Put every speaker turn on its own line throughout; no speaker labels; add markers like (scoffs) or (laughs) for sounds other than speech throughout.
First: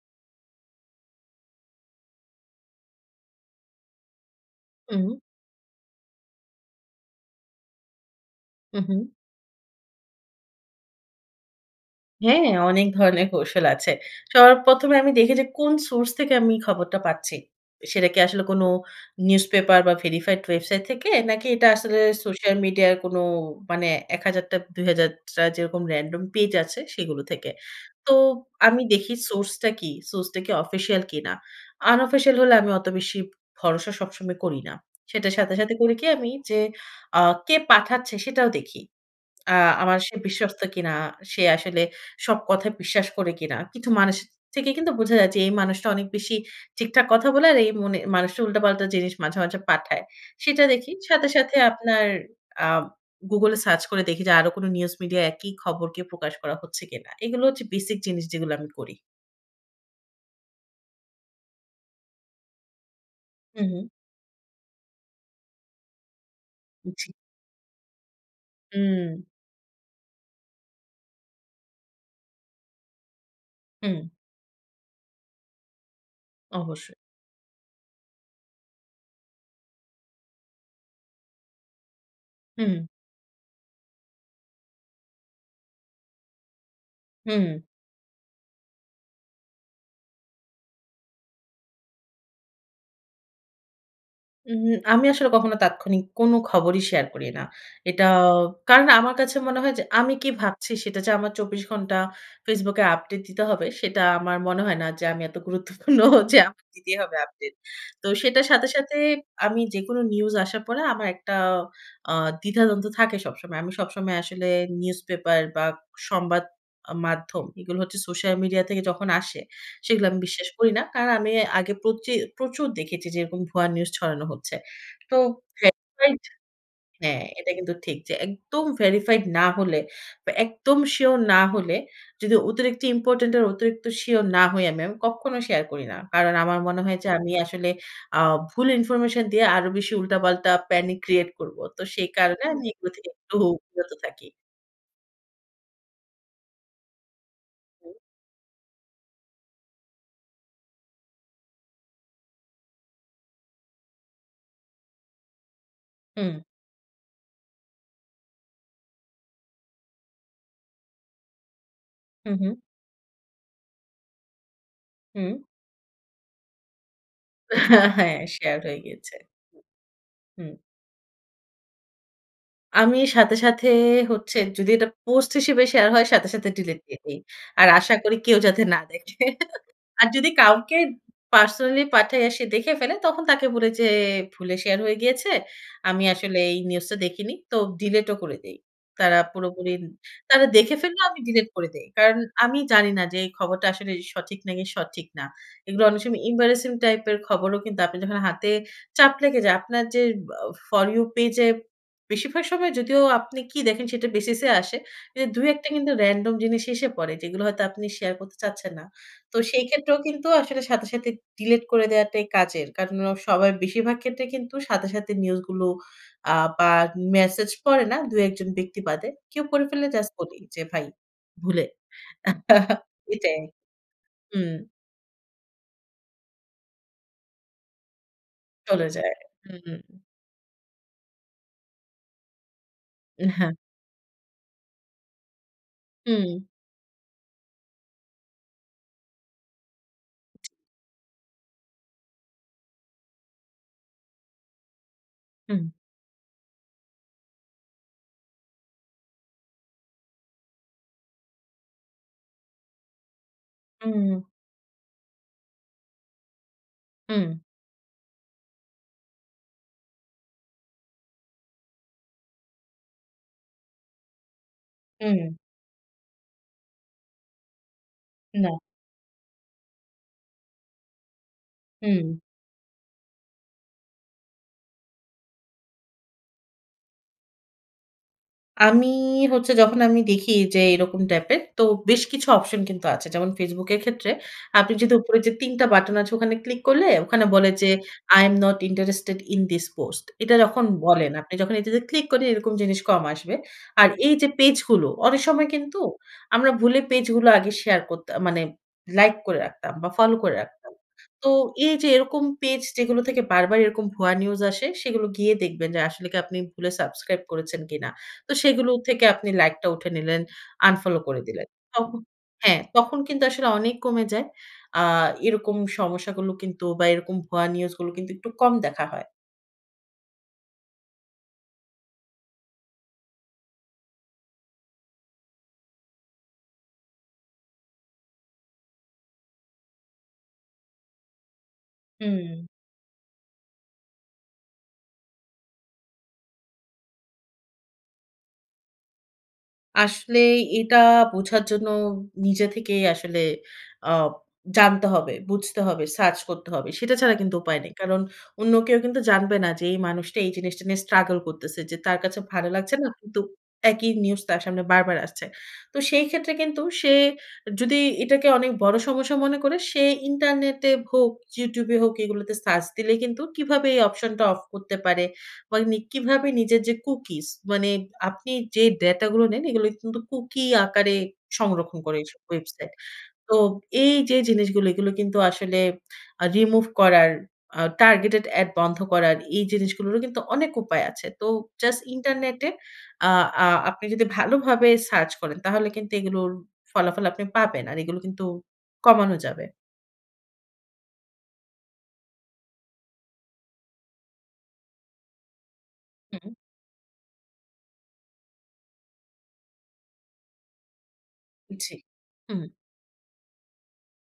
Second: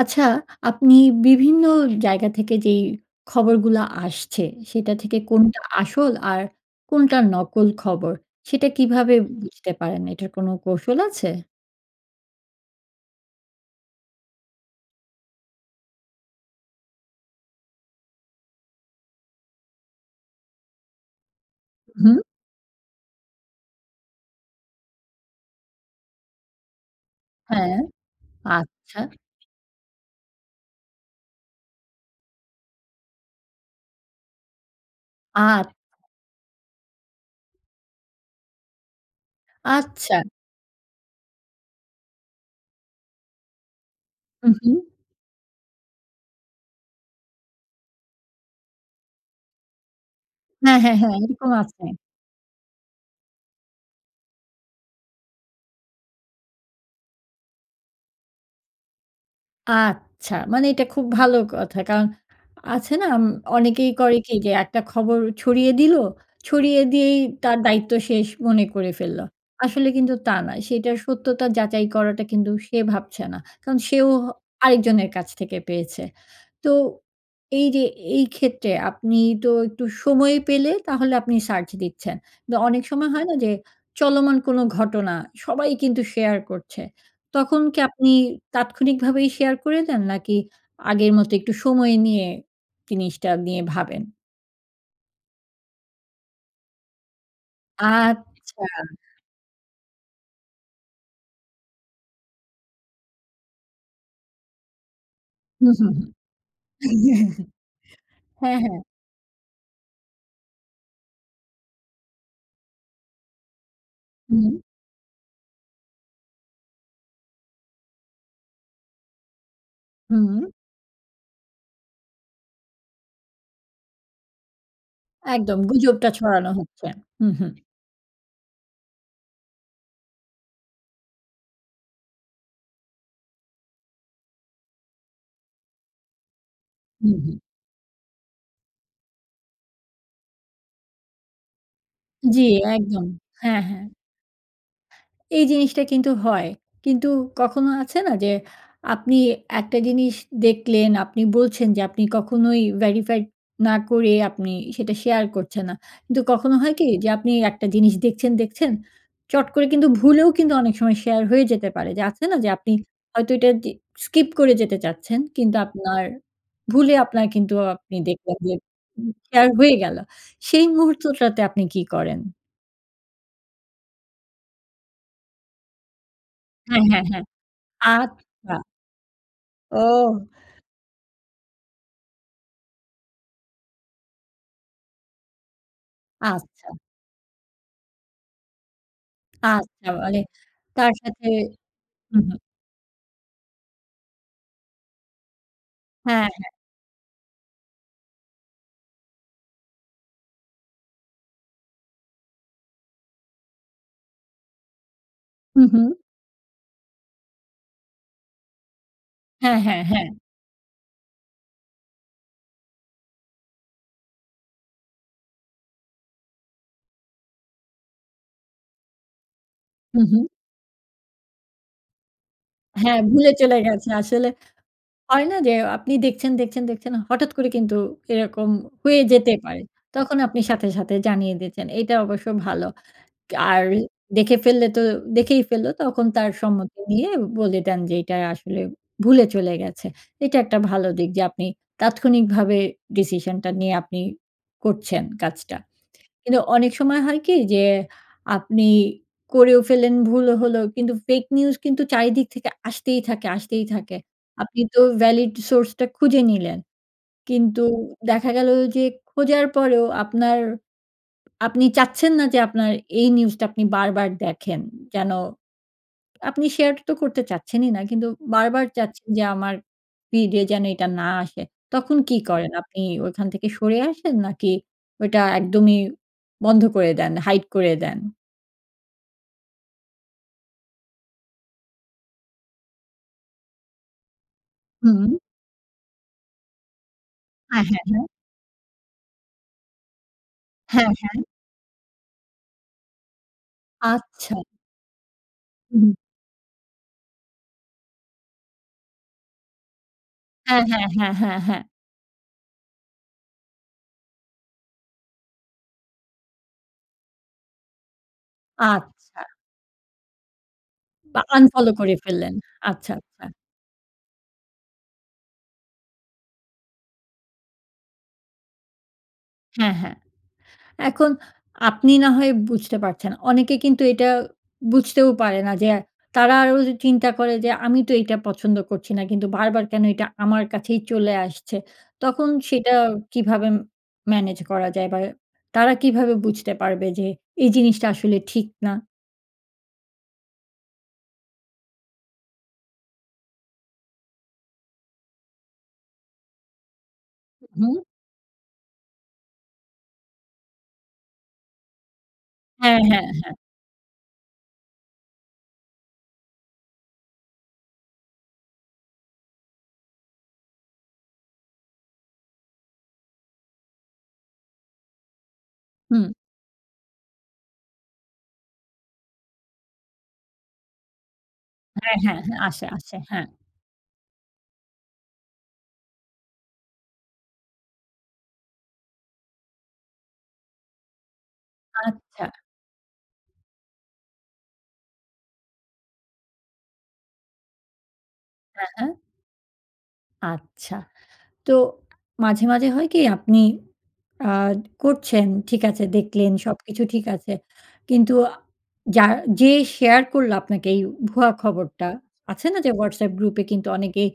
আচ্ছা, আপনি বিভিন্ন জায়গা থেকে যেই খবরগুলো আসছে, সেটা
হুম।
থেকে কোনটা আসল, আর কোনটা নকল খবর, সেটা
উ হু।
কীভাবে বুঝতে পারেন? এটার কোনো কৌশল আছে?
হ্যাঁ, অনেক ধরনের কৌশল আছে। সবার ১ম এ আমি দেখি, যে কোন সোর্স থেকে আমি খবরটা পাচ্ছি। সেটা কি আসলে কোন নিউজপেপার বা ভেরিফাইড ওয়েবসাইট থেকে? নাকি এটা আসলে
হুম।
সোশ্যাল মিডিয়ার কোনো মানে ১,০০০টা, ২,০০০টা যেরকম র‍্যান্ডম পেজ আছে সেইগুলো থেকে?
হ্যাঁ,
তো আমি
আচ্ছা।
দেখি সোর্সটা কী? সোর্সটা কি অফিসিয়াল কিনা? আনঅফিসিয়াল হলে আমি অত বেশি ভরসা সবসময় করি না। সেটার সাথে, সাথে
আ
করি কি? আমি যে আ কে পাঠাচ্ছে সেটাও দেখি। আ আমার সে
আচ্ছা।
বিশ্বস্ত কিনা। সে আসলে সব কথায় বিশ্বাস করে কিনা। কিছু মানুষ
উ
থেকে
হু।
কিন্তু বোঝা যায়, যে এই মানুষটা অনেক বেশি ঠিকঠাক কথা বলে, আর এই মনে মানুষটা উল্টাপাল্টা জিনিস মাঝে, মাঝে পাঠায়। সেইটা
হ্যাঁ,
দেখি।
হ্যাঁ, হ্যাঁ,
সাথে,
এইরকম
সাথে
আছে।
আপনার আ Google এ সার্চ করে দেখি, যে আরো কোন নিউজ মিডিয়ায় একি খবর কি প্রকাশ করা হচ্ছে কিনা। এইগুলো হচ্ছে বেসিক জিনিস যেগুলো আমি করি।
আচ্ছা। মানে এটা খুব ভালো কথা। কারন, আছে না? উম
হু, হু।
অনেকেই করে কি যে, একটা খবর ছড়িয়ে দিল। ছড়িয়ে
জি।
দিয়েই তার দায়িত্ব শেষ মনে করে
হুম।
ফেললো। আসলে কিন্তু তা না। সেটার সত্যতা যাচাই করাটা কিন্তু সে ভাবছে না। কারন
হুম।
সেও হ আরেকজনের কাছ থেকে পেয়েছে। তো
অবশ্যই।
এইযে এইক্ষেত্রে আপনি তো একটু সময় পেলে তাহলে আপনি সার্চ দিচ্ছেন। তো অনেক
হুম।
সময় হয় না যে চলমান কোন ঘটনা। সবাই কিন্তু শেয়ার করছে।
হুম।
"তখন কি আপনি তাৎক্ষণিকভাবেই শেয়ার করে দেন নাকি আগের মতো একটু সময় নিয়ে জিনিসটা নিয়ে ভাবেন?"
উহু, আমি আসলে কখনো তাৎক্ষণিক কোন খবরই শেয়ার করি না। এটা
আচ্ছা।
কারণ আমার কাছে মনে হয় যে আমি কি ভাবছি সেটা যে আমার ২৪ ঘন্টা Facebook এ আপডেট দিতে হবে সেটা আমার মনে হয় না, যে আমি এত
হু, হু।
গুরুত্বপূর্ণ যে আমাকে দিতেই হবে
(chuckles)
আপডেট। তো সেটার
হ্যাঁ,
সাথে,
হ্যাঁ।
সাথে আমি যেকোনো নিউজ আসার পরে আমার একটা অ্যা দ্বিধাদ্বন্দ থাকে সবসময়। আমি সবসময় আসলে
হুম।
নিউজ পেপার বা সংবাদ আ মাধ্যম এগুলো হচ্ছে সোশ্যাল মিডিয়া থেকে যখন আসে, সেগুলো আমি
হুম।
বিশ্বাস করি না। কারণ আমি আগে প্রচি প্রচুর দেখেছি যে এরকম ভুয়া নিউজ ছড়ানো হচ্ছে। তো
একদম।
হ্যাঁ,
গুজবটা
রাইট
ছড়ানো হচ্ছে।
হ্যাঁ,
হু, হু।
এটা কিন্তু ঠিক যে একদম verified না হলে বা, একদম সিউর না হলে, যদি অতিরিক্ত ইম্পোর্টেন্ট আর, অতিরিক্ত সিউর না হই আমি, আমি কক্ষনো শেয়ার করি না। কারণ আমার মনে হয় যে
হুম,
আমি
হুম।
আসলে অ্যা ভুল ইনফরমেশন দিয়ে আরো বেশি উল্টাপাল্টা panic create করবো। তো সেই
জি,
কারণে আমি এগুলো
একদম।
থেকে একটু
হ্যাঁ, হ্যাঁ।
বিরত থাকি।
এই জিনিসটা কিন্তু হয়। কিন্তু কখনো
হু।
আছে না যে, আপনি একটা জিনিস দেখলেন, আপনি বলছেন যে আপনি কখনোই verified না করে আপনি সেটা শেয়ার করছেন না। কিন্তু
হুম।
কখনো হয় কি যে আপনি একটা জিনিস দেখছেন, দেখছেন, চট করে কিন্তু ভুলেও কিন্তু অনেক সময় শেয়ার হয়ে যেতে পারে। যে আছে
হু,
না যে
হু।
আপনি হয়তো এটা দি skip করে যেতে চাচ্ছেন।
হুম।
কিন্তু আপনার ভুলে আপনার কিন্তু আপনি
(chuckles) হ্যাঁ।
দেখবেন যে
শেয়ার হয়ে গিয়েছে।
শেয়ার হয়ে গেল।
হুম।
"সেই মুহূর্তটাতে আপনি কী করেন?"
আমি সাথে, সাথে হচ্ছে যদি এটা পোস্ট হিসেবে শেয়ার হয়, সাথে, সাথে ডিলিট
হ্যাঁ,
দিয়ে
হ্যাঁ,
দেই।
হ্যাঁ।
আর আশা করি কেউ
আচ্ছা।
যাতে না দেখে। (chuckles) আর
ও।
যদি কাউকে পার্সোনালি পাঠাই, আর সে দেখে ফেলে, তখন তাকে বলি যে, "ভুলে শেয়ার হয়ে গিয়েছে। আমি আসলে এই
আচ্ছা।
নিউজ টা দেখিনি।" তো ডিলিটও করে দেই। তারা পুরোপুরি,
আচ্ছা মানে
তারা দেখে
তার
ফেললেও আমি
সাথে
ডিলিট করে দেই। কারণ
হু, হু।
আমি জানি না, যে এই খবরটা আসলে সঠিক, নাকি সঠিক না। এইগুলো অনেক সময়
হ্যাঁ, হ্যাঁ।
এম্বারাসিং টাইপের খবরও কিন্তু আপনি যখন হাতে চাপ লেগে যায়। আপনার যে আ ফর ইউ পেইজে বেশিরভাগ সময় যদিও আপনি কি দেখেন সেটার বেসিসে আসে। এ ২ ১
হু,
টা কিন্তু
হু।
রেনডম জিনিস এসে পড়ে। যেগুলো হয়তো আপনি শেয়ার করতে চাচ্ছেন না। তো
হ্যাঁ,
সেই
হ্যাঁ,
ক্ষেত্রেও
হ্যাঁ।
কিন্তু আসলে সাথে, সাথে ডিলিট করে দেওয়াটাই কাজের। কারণ অ সবাই বেশিরভাগ ক্ষেত্রে কিন্তু সাথে, সাথে নিউজ গুলো আ বা মেসেজ পড়ে না, ২ ১ জন ব্যক্তি বাদে। কেউ পড়ে ফেললে
হু,
জাস্ট
হু।
বলি যে, "ভাই ভুলে।" (chuckles)
হ্যাঁ, ভুলে
এটাই
চলে গেছে। আসলে
হুম।
হয় না, যে আপনি দেখছেন, দেখছেন, দেখছেন। হঠাৎ করে কিন্তু এরকম
চলে
হয়ে
যায়।
যেতে
হু।
পারে। তখন আপনি সাথে, সাথে জানিয়ে দিয়েছেন। এইটা অবশ্য ভালো।
এ
কা
হ্যাঁ।
আর দেখে ফেললে তো দেখেই ফেলল। তখন তার
হু।
সম্মতি নিয়ে বলে দেন, যে এইটা আসলে ভুলে চলে গেছে। এইটা একটা ভালো দিক। যে আপনি তাৎক্ষণিকভাবে ডিসিশনটা নিয়ে আপনি করছেন কাজটা।
হুম।
কিন্তু অনেক সময় হয় কি? যে আপনি করেও ফেললেন, ভুলও হলো। কিন্তু ফেইক নিউজ কিন্তু চারিদিক থেকে আসতেই থাকে, আসতেই থাকে।
হু।
আপনি তো ভ্যালিড সোর্সটা খুঁজে নিলেন।
হু।
কিন্তু দেখা গেল যে খোঁজার পরেও আপনার, আপনি চাচ্ছেন না যে আপনার এই নিউজটা আপনি বারবার দেখেন। যেন
হু।
আপনি শেয়ারটা তো করতে চাচ্ছেনই না। কিন্তু
না।
বারবার চাচ্ছেন যে আমার ফিড এ যেন এইটা না আসে। তখন কী
হু।
করেন? আপনি ওইখান থেকে সরে আসেন? নাকি ওইটা একদমই বন্ধ করে দেন, হাইড করে দেন?
আমি হচ্ছে যখন আমি দেখি যে এরকম টাইপের, তো বেশ কিছু অপশন কিন্তু আছে। যেমন Facebook এর ক্ষেত্রে আপনি যদি
হুম।
উপরে যে ৩ টা বাটন আছে, ওখানে ক্লিক করলে ওখানে বলে
আ
যে,
হ্যাঁ, হ্যাঁ।
I am not interested in this post। এটা যখন
হ্যাঁ,
বলেন
হ্যাঁ।
আপনি যখন এটাতে ক্লিক করি, এরকম জিনিস কম আসবে। আর এইযে
আচ্ছা।
পেজগুলো অনেক সময় কিন্তু
হুহু।
আমরা ভুলে পেজগুলো আগে শেয়ার করতা মানে লাইক করে রাখতাম বা, ফলো করে
হ্যাঁ,
রাখতাম।
হ্যাঁ, হ্যাঁ,
তো
হ্যাঁ, হ্যাঁ।
এইযে এরকম পেজ যেগুলো থেকে বারবার এরকম ভুয়া নিউজ আসে, সেগুলো গিয়ে দেখবেন যে আসলে কি আপনি ভুলে subscribe করেছেন কিনা। তো সেগুলো থেকে
আচ্ছা।
আপনি লাইকটা উঠে নিলেন, unfollow করে
বা,
দিলেন।
unfollow করে
তখন
ফেললেন।
হ্যাঁ,
আচ্ছা,
তখন কিন্তু
আচ্ছা।
আসলে অনেক কমে যায়। আ এরকম সমস্যাগুলো কিন্তু বা, এরকম ভুয়া নিউজগুলো কিন্তু একটু কম দেখা হয়।
হ্যাঁ, হ্যাঁ। এখন আপনি না হয় বুঝতে পারছেন। অনেকে কিন্তু এটা বুঝতেও পারে না যে, আ তারা আরও চিন্তা করে যে, "আমি তো এইটা পছন্দ করছি না, কিন্তু বারবার কেন এটা আমার কাছেই চলে আসছে?" তখন
হুম।
সেটা কীভাবে ম ম্যানেজ করা যায়? বা, তারা কীভাবে বুঝতে পারবে যে এই জিনিসটা আসলে ঠিক না?
আসলেই এটা বোঝার জন্য নিজে থেকেই আসলে অ জানতে হবে, বুঝতে হবে, সার্চ করতে হবে। সেটা ছাড়া কিন্তু উপায় নেই।
হুম।
কারণ অন্য কেউ কিন্তু জানবে না যে, এই মানুষটা এই জিনিসটা নিয়ে স্ট্রাগল করতেছে। যে, তার কাছে ভালো লাগছে
হ্যাঁ,
না।
হ্যাঁ,
কিন্তু
হ্যাঁ।
একই নিউজ তার সামনে বারবার আসছে। তো সেই ক্ষেত্রে কিন্তু সে যদি এটাকে অনেক বড় সমস্যা মনে করে, সে ইন্টারনেটে হোক, YouTube এ হোক এগুলোতে সার্চ দিলে কিন্তু কিভাবে এই অপশনটা অফ করতে পারে বা উনি
হুম।
কিভাবে নিজের যে, কুকিস মানে আপনি যে, ডাটা গুলো নেন এগুলো কিন্তু কুকি আকারে সংরক্ষণ করে
হ্যাঁ,
ওইসব
হ্যাঁ, হ্যাঁ, আসে,
ওয়েবসাইট।
আসে। হ্যাঁ।
তো এই যে, জিনিসগুলো, এগুলো কিন্তু আসলে আ রিমুভ করার, আ টার্গেটেড এড বন্ধ করার এই জিনিসগুলোরও কিন্তু অনেক উপায় আছে। তো জাস্ট
আচ্ছা।
ইন্টারনেটে আ আ আপনি যদি ভালোভাবে সার্চ করেন, তাহলে কিন্তু এগুলোর ফলাফল আপনি পাবেন। আর এগুলো কিন্তু
হ্যাঁ, হ্যাঁ।
কমানো যাবে।
আচ্ছা। তো মাঝে, মাঝে হয় কি আপনি আ করছেন ঠিক আছে দেখলেন,
হুম।
সবকিছু ঠিক আছে। কিন্তু আ যার যে, শেয়ার করল আপনাকে এই ভুয়া
জি,
খবরটা,
হুম।
আছে না? যে, WhatsApp গ্রুপ এ কিন্তু অনেকেই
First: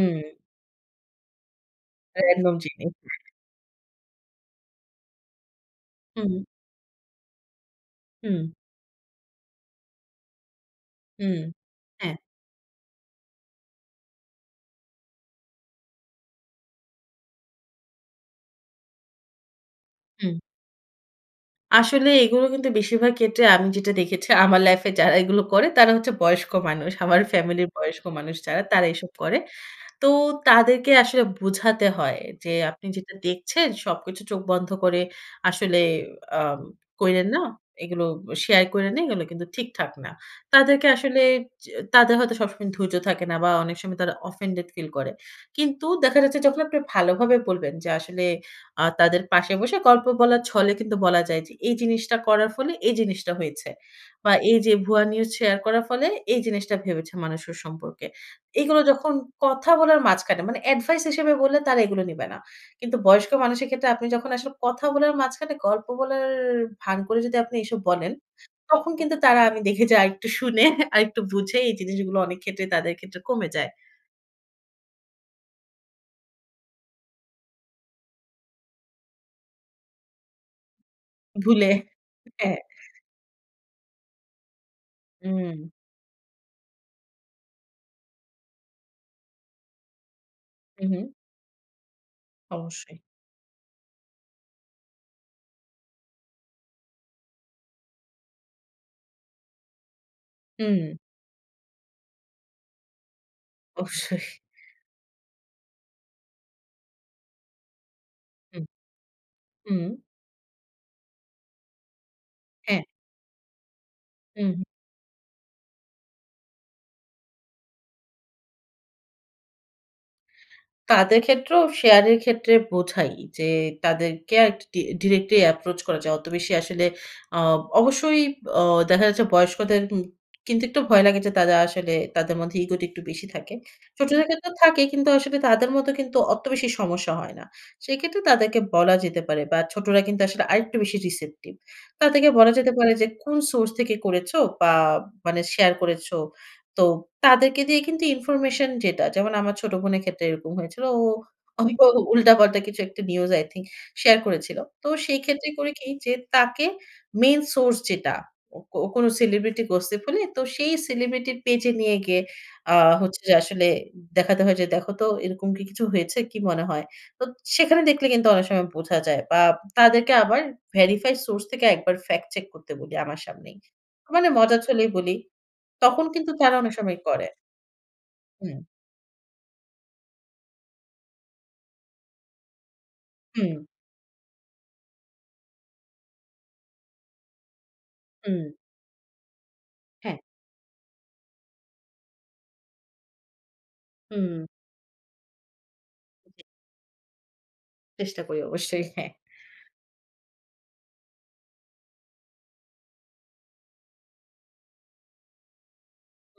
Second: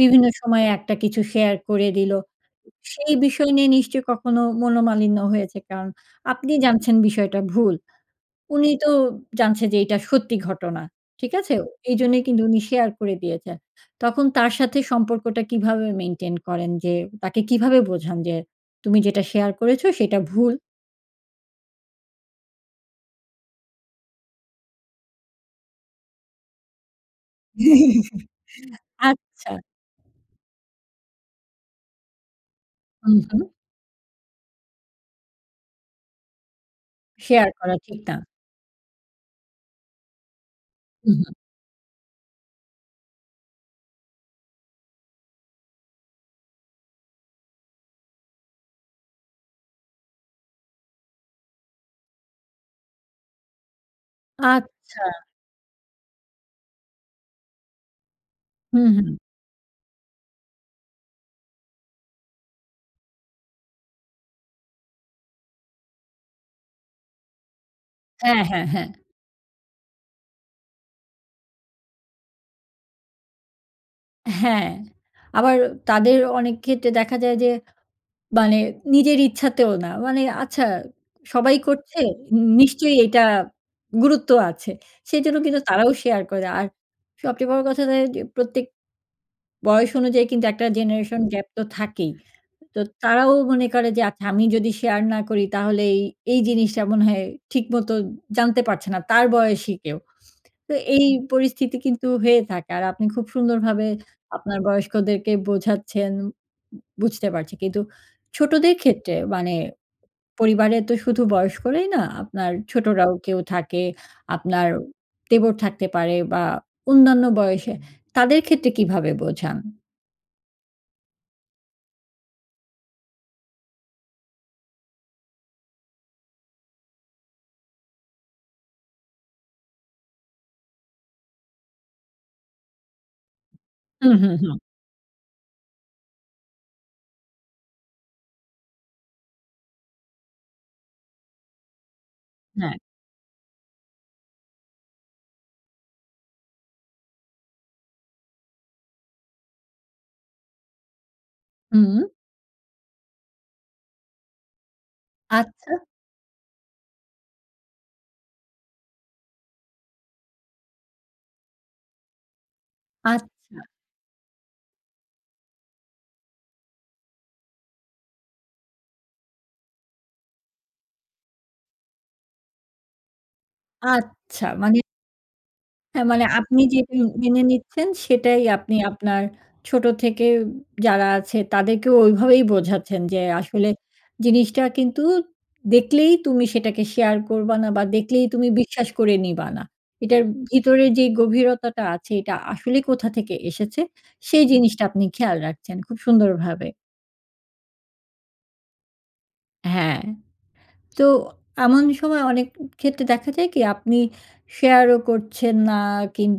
বিভিন্ন সময়ে একটা কিছু শেয়ার করে দিলো।
Random জিনি।
সেই বিষয় নিয়ে নিশ্চয়ই কখনো মনোমালিন্য হয়েছে। কারণ
হুম, হুম।
আপনি জানছেন বিষয়টা ভুল।
হুম।
উনি তো জানছেন যে, এটা সত্যি ঘটনা। ঠিক
হুম,
আছে?
হ্যাঁ।
এইজন্যই কিন্তু উনি শেয়ার করে দিয়েছেন। তখন তার সাথে সম্পর্কটা কিভাবে মেইনটেইন করেন? যে, তাকে কিভাবে বোঝান যে, তুমি যেটা শেয়ার করেছ সেটা
হুম।
ভুল।
আসলে এগুলো কিন্তু বেশিরভাগ ক্ষেত্রে আমি যেটা দেখেছি আমার লাইফে যারা এগুলো করে তারা হচ্ছে বয়স্ক মানুষ। আমার ফ্যামিলির বয়স্ক
(laughs)
মানুষ যারা তারা এসব করে।
আচ্ছা।
তো তাদেরকে আসলে বুঝাতে হয় যে আপনি যেটা
হুম, হুম।
দেখছেন, সবকিছু চোখ বন্ধ করে আসলে আম কইরেন না।
শেয়ার করা ঠিক
এইগুলো
না।
শেয়ার কইরেন না, এইগুলো কিন্তু ঠিকঠাক না। তাদেরকে
উ
আসলে
হু।
যে, তাদের হয়তো সবসময় ধৈর্য থাকে না বা অনেক সময় তারা offended feel করে। কিন্তু দেখা যাচ্ছে যখন আপনি ভালোভাবে বলবেন, যে আসলে আ তাদের পাশে বসে গল্প বলার ছলে কিন্তু বলা যায় যে, এই জিনিসটা করার ফলে এই জিনিসটা হয়েছে। বা এই যে ভুয়া
আচ্ছা।
নিউজ শেয়ার করার ফলে এই জিনিসটা ভেবেছে মানুষ ওর সম্পর্কে। এইগুলো
হুম,
যখন
হুম।
কথা বলার মাঝখানে, মানে এডভাইস হিসেবে বললে তারা এগুলো নিবে না। কিন্তু বয়স্ক মানুষের ক্ষেত্রে আপনি যখন আসলে কথা বলার মাঝখানে গল্প বলার ভান করে যদি আপনি এইসব বলেন,
হ্যাঁ, হ্যাঁ, হ্যাঁ।
তখন কিন্তু তারা আমি দেখেছি আরেকটু শুনে, আরেকটু বুঝে এই জিনিসগুলো অনেক ক্ষেত্রে, তাদের ক্ষেত্রে কমে যায়।
হ্যাঁ। আবার তাদের অনেক ক্ষেত্রে দেখা যায় যে, মানে নিজের ইচ্ছাতেও না। মানে আচ্ছা সবাই
ভুলে
করছে
হ্যাঁ।
নিশ্চই এইটা গুরুত্ব আছে। সেইজন্য কিন্তু
উম
তারাও শেয়ার করে দেয়। আর সবচেয়ে বড় কথা দেখা যায় যে প্রত্যেক বয়স অনুযায়ী কিন্তু একটা
উ হু।
জেনারেশন গ্যাপ তো থাকেই। তো
অবশ্যই।
তারাও মনে করে যে আচ্ছা আমি যদি শেয়ার না করি তাহলে এই, এই জিনিসটা মনে হয় ঠিকমত জানতে পারছে না। তার বয়সী কেউ। তো
হুম।
এই পরিস্থিতি কিন্তু হয়ে থাকে। আর আপনি খুব সুন্দরভাবে
অবশ্যই।
আপনার বয়স্কদেরকে বোঝাচ্ছেন বু বুঝতে পারছি। কিন্তু
হু,
ছোটদের ক্ষেত্রে মানে
হুম।
পরিবারে তো শুধু বয়স্করাই না, আপনার
হ্যাঁ।
ছোটরাও কেউ থাকে।
উম
আপনার দেবর থাকতে পারে। বা অন্যান্য বয়সে, তাদের ক্ষেত্রে কীভাবে বোঝান?
তাদের ক্ষেত্রেও শেয়ারের ক্ষেত্রে বোঝাই যে, তাদেরকে আক ডি ডিরেক্টলি অ্যাপ্রোচ করা যায়। অত বেশি আসলে অ অবশ্যই অ দেখা যাচ্ছে বয়স্কদের উম কিন্তু একটু ভয় লাগে। যে তারা আসলে তাদের মধ্যে ইগোটা একটু বেশি থাকে।
উহু,
ছোটদের
হু,
ক্ষেত্রেও
হু।
থাকে, কিন্তু আসলে তাদের মতো কিন্তু অত বেশি সমস্যা হয় না। সেক্ষেত্রে তাদেরকে বলা যেতে পারে বা ছোটরা কিন্তু আসলে আরেকটু বেশি receptive তাদেরকে বলা যেতে
হ্যাঁ।
পারে যে কোন সোর্স থেকে করেছো বা মানে শেয়ার করেছো? তো তাদেরকে দিয়ে কিন্তু ইনফরমেশন যেটা যেমন, আমার ছোট বোনের ক্ষেত্রে এরকম হয়েছিলো। ও অভিক
হুম।
উল্টা-পাল্টা কিছু একটা নিউজ, আই থিংক শেয়ার করেছিলো। তো সেইক্ষেত্রে করি
আচ্ছা।
কি, যে তাকে মেইন সোর্স যেটা, কো কোনো সেলিব্রিটি গসিপ হলে, তো সেই সেলিব্রিটির পেজে নিয়ে গিয়ে আ হচ্ছে যে
আচ্ছা।
আসলে দেখাতে হয় যে দেখো তো এরকম কি কিছু হয়েছে কি মনে হয়? তো সেখানে দেখলে কিন্তু অনেক সময় বোঝা যায়। বা তাদেরকে আবার ভেরিফাই সোর্স থেকে একবার ফেক্ট চেক করতে বলি আমার সামনেই। মানে
আচ্ছা,
মজার
মানে।
ছলেই বলি। তখন
হ্যাঁ, মানে
কিন্তু তারা
আপনি
অনেক
যে
সময়
উম
করে।
মেনে নিচ্ছেন সেটাই
হুম।
আপনি আপনার ছোট থেকে উব যারা আছে তাদেরকেও ওইভাবেই বোঝাচ্ছেন যে,
হুম।
‘’আসলে জিনিসটা কিন্তু দেখলেই তুমি সেটাকে শেয়ার করবা না বা দেখলেই
হুম।
তুমি বিশ্বাস করে নিবা না।‘’
হ্যাঁ।
এটার ভিতরের যেই গভীরতাটা আছে এটা আসলে কোথা থেকে এসেছে,
হুম।
সেই জিনিসটা আপনি খেয়াল রাখছেন খুব সুন্দরভাবে।
চেষ্টা করি, অবশ্যই। হ্যাঁ।
হ্যাঁ, তো এমন সময় অনেক ক্ষেত্রে দেখা যায় কি? আপনি শেয়ারও করছেন না,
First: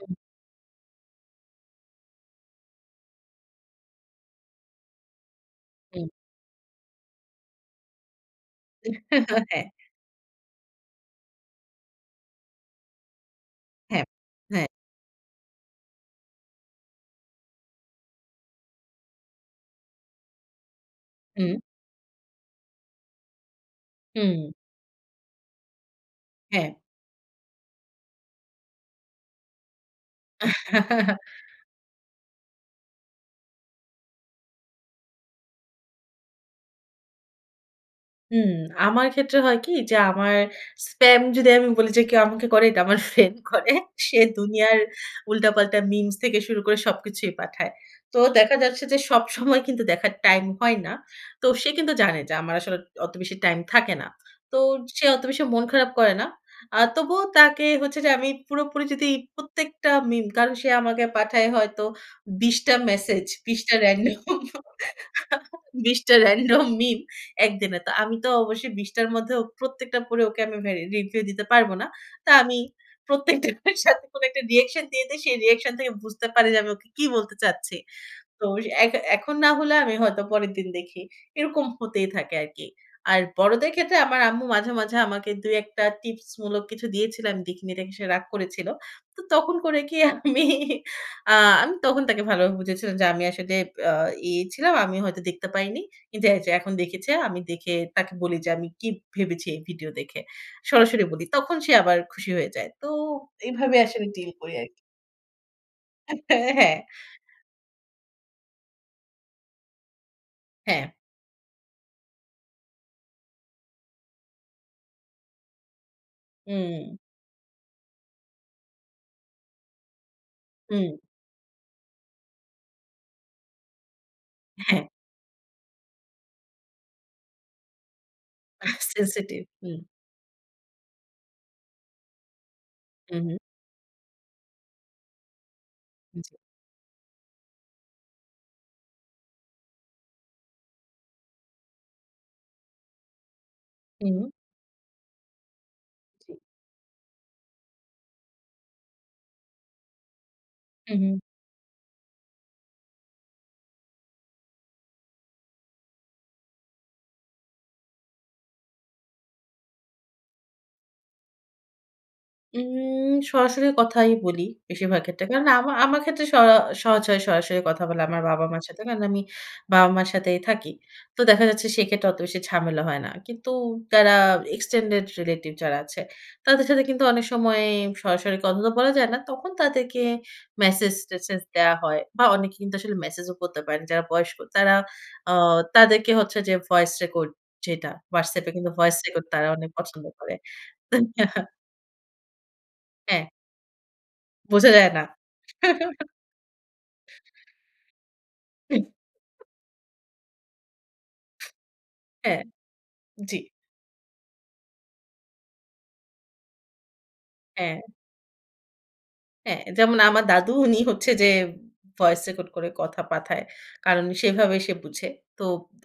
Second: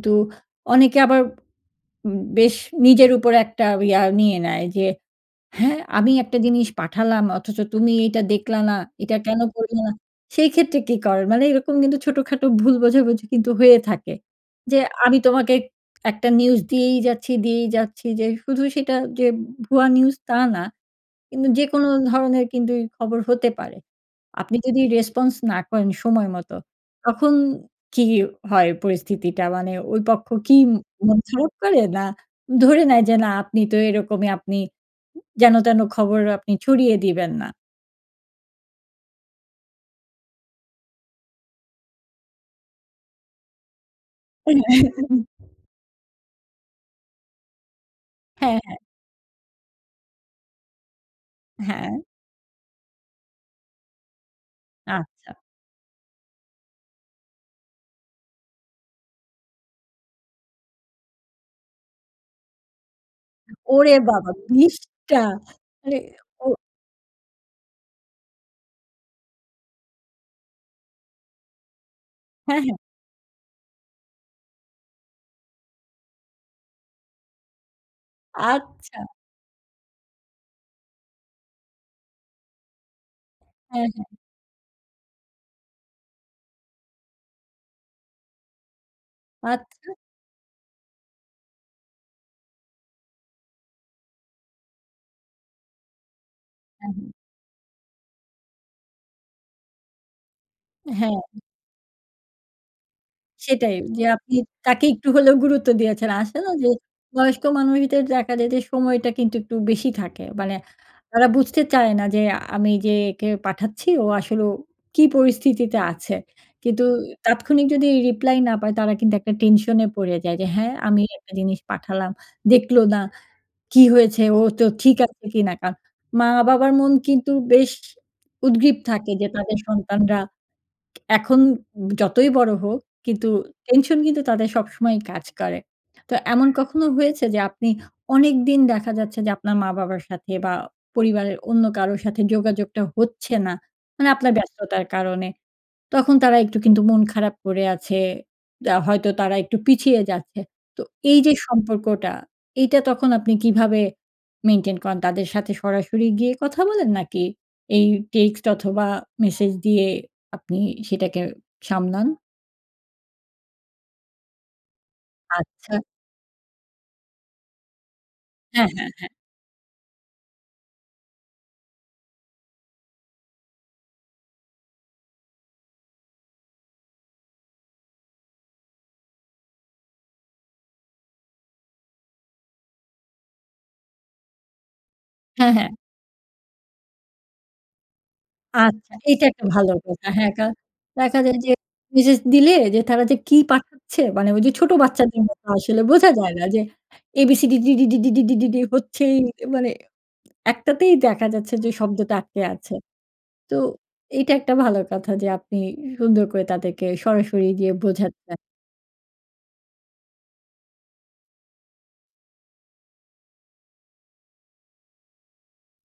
হু।
অনেকে আবার বেশ নিজের উপর একটা ইয়া নিয়ে নেয়। যে হ্যাঁ,
হুম।
আমি একটা জিনিস পাঠালাম, অথচ তুমি এটা দেখলা না, এটা
(chuckles)
কেনো
হ্যাঁ।
করলে? সেই ক্ষেত্রে কী করেন? মানে এরকম কিন্তু ছোটখাটো ভুল বোঝাবুঝি কিন্তু হয়ে
হ্যাঁ,
থাকে।
হ্যাঁ।
যে আমি তোমাকে একটা নিউজ দিয়েই যাচ্ছি, দিয়েই যাচ্ছি যে শুধু সেটা যে ভুয়া নিউজ, তা না। কিন্তু
হু।
যেকোনো ধরনের কিন্তু এই খবর হতে পারে।
হুম।
আপনি যদি রেসপন্স না করেন সময় মত,
হ্যাঁ।
তখন কী হয় পরিস্থিতিটা? মানে ওই পক্ষ কি মন খারাপ
(chuckles)
করে, না ধরে নেয় যে না আপনি তো এরকমই, আপনি যেন-তেন খবর আপনি ছড়িয়ে দিবেন না?
হুম, আমার ক্ষেত্রে হয় কি? যে আমার স্পাম যদি আমি বলি, যে কেউ আমাকে করে, এটা আমার ফ্রেন্ড করে। সে দুনিয়ার
(chuckles)
উল্টা-পাল্টা মিমস থেকে শুরু করে সবকিছুই পাঠায়। তো দেখা
হ্যাঁ, হ্যাঁ।
যাচ্ছে যে, সবসময় (scoffs) কিন্তু দেখার টাইম হয় না। তো সে কিন্তু
হ্যাঁ।
জানে, যে আমার আসলে অত বেশি টাইম থাকে না। তো সে অত
আচ্ছা।
বেশি মন খারাপ করে না। আ তবুও তাকে হচ্ছে যে আমি পুরোপুরি যদি প্রত্যেকটা মিম, কারণ সে আমাকে পাঠায় হয়তো ২০ টা মেসেজ, ২০ টা
ওরে বাবা!
রান্ডম
২০ টা
(chuckles)
মানে
২০ টা
ও
রান্ডম মিম ১ দিনে। তো আমি তো অবশ্যই ২০ টার মধ্যে প্রত্যেকটা পড়ে ওকে আমি এ রিপ্লাই দিতে পারব না। তো আমি
হ্যাঁ, হ্যাঁ।
প্রত্যেকটার সাথে কোনো একটা রিঅ্যাকশন দিয়ে দেই। সে রিঅ্যাকশন থেকে বুঝতে পারে যে আমি ওকে কি বলতে চাচ্ছি। তো এখ
আচ্ছা।
এখন না হলে আমি হয়তো পরের দিন দেখি। এরকম হতেই থাকে আরকি। আর বড়দের
হ্যাঁ,
ক্ষেত্রে,
হ্যাঁ।
আমার আম্মু মাঝে, মাঝে আমাকে ২ ১ টা টিপস মূলক কিছু দিয়েছিল। আমি দেখিনি দেখে, সে রাগ করেছিল। তো তখন করি
আচ্ছা।
কি আমি? আ আমি তখন তাকে ভালোভাবে বুঝায়ছিলাম যে, "আমি আসলে আ ইয়ে ছিলাম। আমি হয়তো দেখতে পাইনি। কিন্তু এইযে এখন
হ্যাঁ।
দেখেছি।" আমি দেখে তাকে বলি, যে আমি কি ভেবেছি এই ভিডিও দেখে। সরাসরি
হ্যাঁ।
বলি। তখন সে আবার খুশি হয়ে যায়। তো
সেটাই,
এভাবে
যে
আসলে ডিল
আপনি
করি আরকি।
তাকে একটু হলেও গুরুত্ব দিয়েছেন।
আ হ্যাঁ,
আসলেও যে
হ্যাঁ।
বয়স্ক মানুষদের দেখা যায় যে, সময়টা কিন্তু একটু বেশি থাকে। মানে
হ্যাঁ।
তারা বুঝতে চায় না, যে আমি যে একে পাঠাচ্ছি, ও আসলে ও কি পরিস্থিতিতে আছে? কিন্তু
হুম।
তাৎক্ষণিক যদি রিপ্লাই না পায়, তারা কিন্তু একটা টেনশনে পড়ে যায়, যে হ্যাঁ,
হুম।
আমি একটা জিনিস পাঠালাম। দেখল না, কি হয়েছে? ও তো
হ্যাঁ।
ঠিক আছে কিনা? কারণ মা-বাবার মন কিন্তু বেশ
আহ
উদগ্রীব থাকে, যে
sensitive
তাদের
হুম।
সন্তানরা এখন যতই বড় হোক,
হু,
কিন্তু
হু।
টেনশন কিন্তু তাদের সবসময়ই কাজ করে। তো
উ জি।
এমন কখনো হয়েছে? যে আপনি অনেকদিন দেখা যাচ্ছে যে, আপনার মা-বাবার সাথে বা পরিবারের অন্য কারোর সাথে যোগাযোগটা হচ্ছে না, মানে
হুম।
আপনার ব্যস্ততার কারণে। তখন
জী।
তারা একটু কিন্তু মন খারাপ করে আছে। আ হয়তো তারা একটু পিছিয়ে যাচ্ছে। তো
হুম।
এই যে সম্পর্কটা, এইটা তখন আপনি কীভাবে মেইনটেইন করেন, তাদের সাথে সরাসরি গিয়ে কথা বলেন নাকি, এই টেক্সট অথবা মেসেজ দিয়ে আপনি সেটাকে সামলান?
উম সরাসরি কথাই বলি, বেশিরভাগ ক্ষেত্রে। কেননা আমা
আচ্ছা।
আমার ক্ষেত্রে স সহজ হয় সরাসরি কথা বলা আমার বাবা-মার
অ্যা
সাথে।
হ্যাঁ,
কারণ
হ্যাঁ।
আমি বাবা-মার সাথেই থাকি। তো দেখা যাচ্ছে, সেক্ষেত্রে অত বেশি ঝামেলা হয় না। কিন্তু যারা extended relative যারা আছে, তাদের সাথে কিন্তু অনেক সময় সরাসরি কথা তো বলা যায় না। তখন তাদেরকে মেসেজ-টেসেজ দেয়া হয় বা অনেকে কিন্তু আসলে মেসেজ ও পড়তে পারেন না, যারা বয়স্ক। তারা, আ
হ্যাঁ, হ্যাঁ।
তাদেরকে হচ্ছে যে, ভয়েস রেকর্ড যেটা, WhatsApp এ কিন্তু
আচ্ছা,
ভয়েস
এইটা
রেকর্ড
একটা
তারা অনেক
ভালো
পছন্দ
কথা। হ্যাঁ,
করেন।
কারণ দেখা যায়
(chuckles)
যে, মেসেজ দিলে যে, তারা যে,
হ্যাঁ।
কী পাঠাচ্ছে, মানে ওই যে,
বোঝা
ছোটো
যায় না।
বাচ্চাদের মতো, আসলে বোঝা যায় না যে, a b-c-d d-d-d-d
হুম।
হচ্ছেই, মানে একটাতেই দেখা যাচ্ছে যে, শব্দটা আটকে
হ্যাঁ,
আছে।
জ্বী।
তো, এইটা একটা ভালো কথা যে, আপনি সুন্দর করে তাদেরকে সরাসরি দিয়ে
হ্যাঁ।
বোঝাচ্ছেন।
হ্যাঁ, যেমন আমার দাদু, উনি হচ্ছে যে, ভয়েস রেকর্ড করে কথা পাঠায়। কারণ সেভাবে সে বুঝে। তো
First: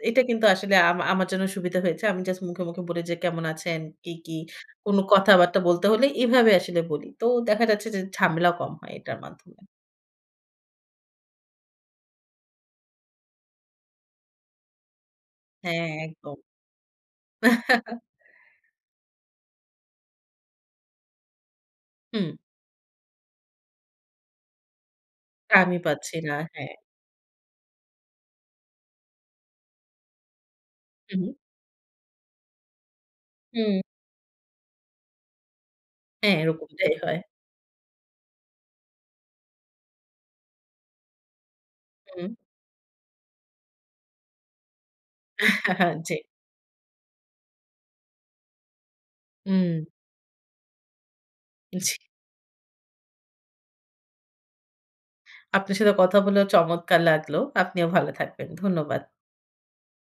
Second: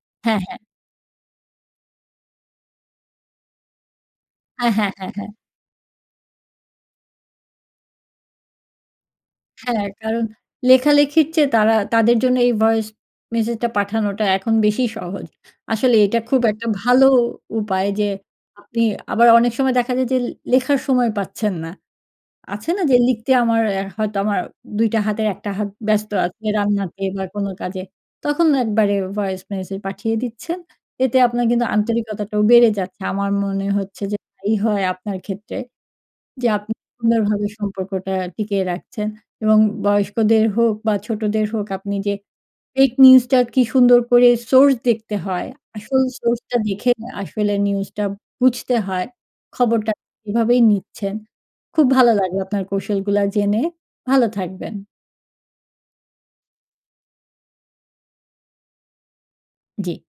এটা
হ্যাঁ,
কিন্তু
হ্যাঁ।
আসলে আমা আমার জন্য সুবিধা হয়েছে। আমি জাস্ট মুখে, মুখে বলি যে, কেমন আছেন? কি, কি
অ্যা হ্যাঁ,
কোন
হ্যাঁ, হ্যাঁ।
কথাবার্তা বলতে হলে এভাবে আসলে বলি। তো দেখা যাচ্ছে যে, ঝামেলাও কম হয় এটার মাধ্যমে।
হ্যাঁ, কারণ লেখালেখির চেয়ে তারা তাদের জন্য এই ভয়েস মেসেজটা পাঠানোটা এখন বেশি সহজ।
হ্যাঁ,
আসলে এটা
একদম।
খুব একটা ভালো উপায়
(chuckles)
যে, আপনি আবার অনেক সময় দেখা যায় যে, লে লেখার সময় পাচ্ছেন নাl
হুম।
আছে না যে, লিখতে আমার অ্যা হয়তো আমার ২ টা হাতের 1 টা হাত
আমি
ব্যস্ত
পাচ্ছি না।
আছে,
হ্যাঁ।
রান্নাতে বা কোনো কাজে তখন একবারে ভয়েস মেসেজ পাঠিয়ে দিচ্ছেন। এতে
উহু।
আপনার কিন্তু আন্তরিকতাটাও বেড়ে যাচ্ছে আমার মনে
উ
হচ্ছে, যে, তাই হয় আপনার ক্ষেত্রে।
হ্যাঁ,
যে, আপনি
এরকমটাই হয়।
সুন্দরভাবে সম্পর্কটা টিকিয়ে রাখছেন এবং বয়স্কদের হোক বা ছোটদের হোক, আপনি যে,
হুম।
ফেক নিউজটা কী সুন্দর করে সোর্স দেখতে হয়,
(chuckles)
আসল
জ্বী।
সোর্সটা দেখে আসলে নিউজটা বুঝতে হয়
উ
খবরটা এভাবেই নিচ্ছেন। খুব
জ্বী।
ভালো লাগলো আপনার কৌশলগুলা জেনে। ভালো থাকবেন।
আপনার সাথে কথা বলেও চমৎকার লাগলো। আপনিও ভালো থাকবেন। ধন্যবাদ।
জি।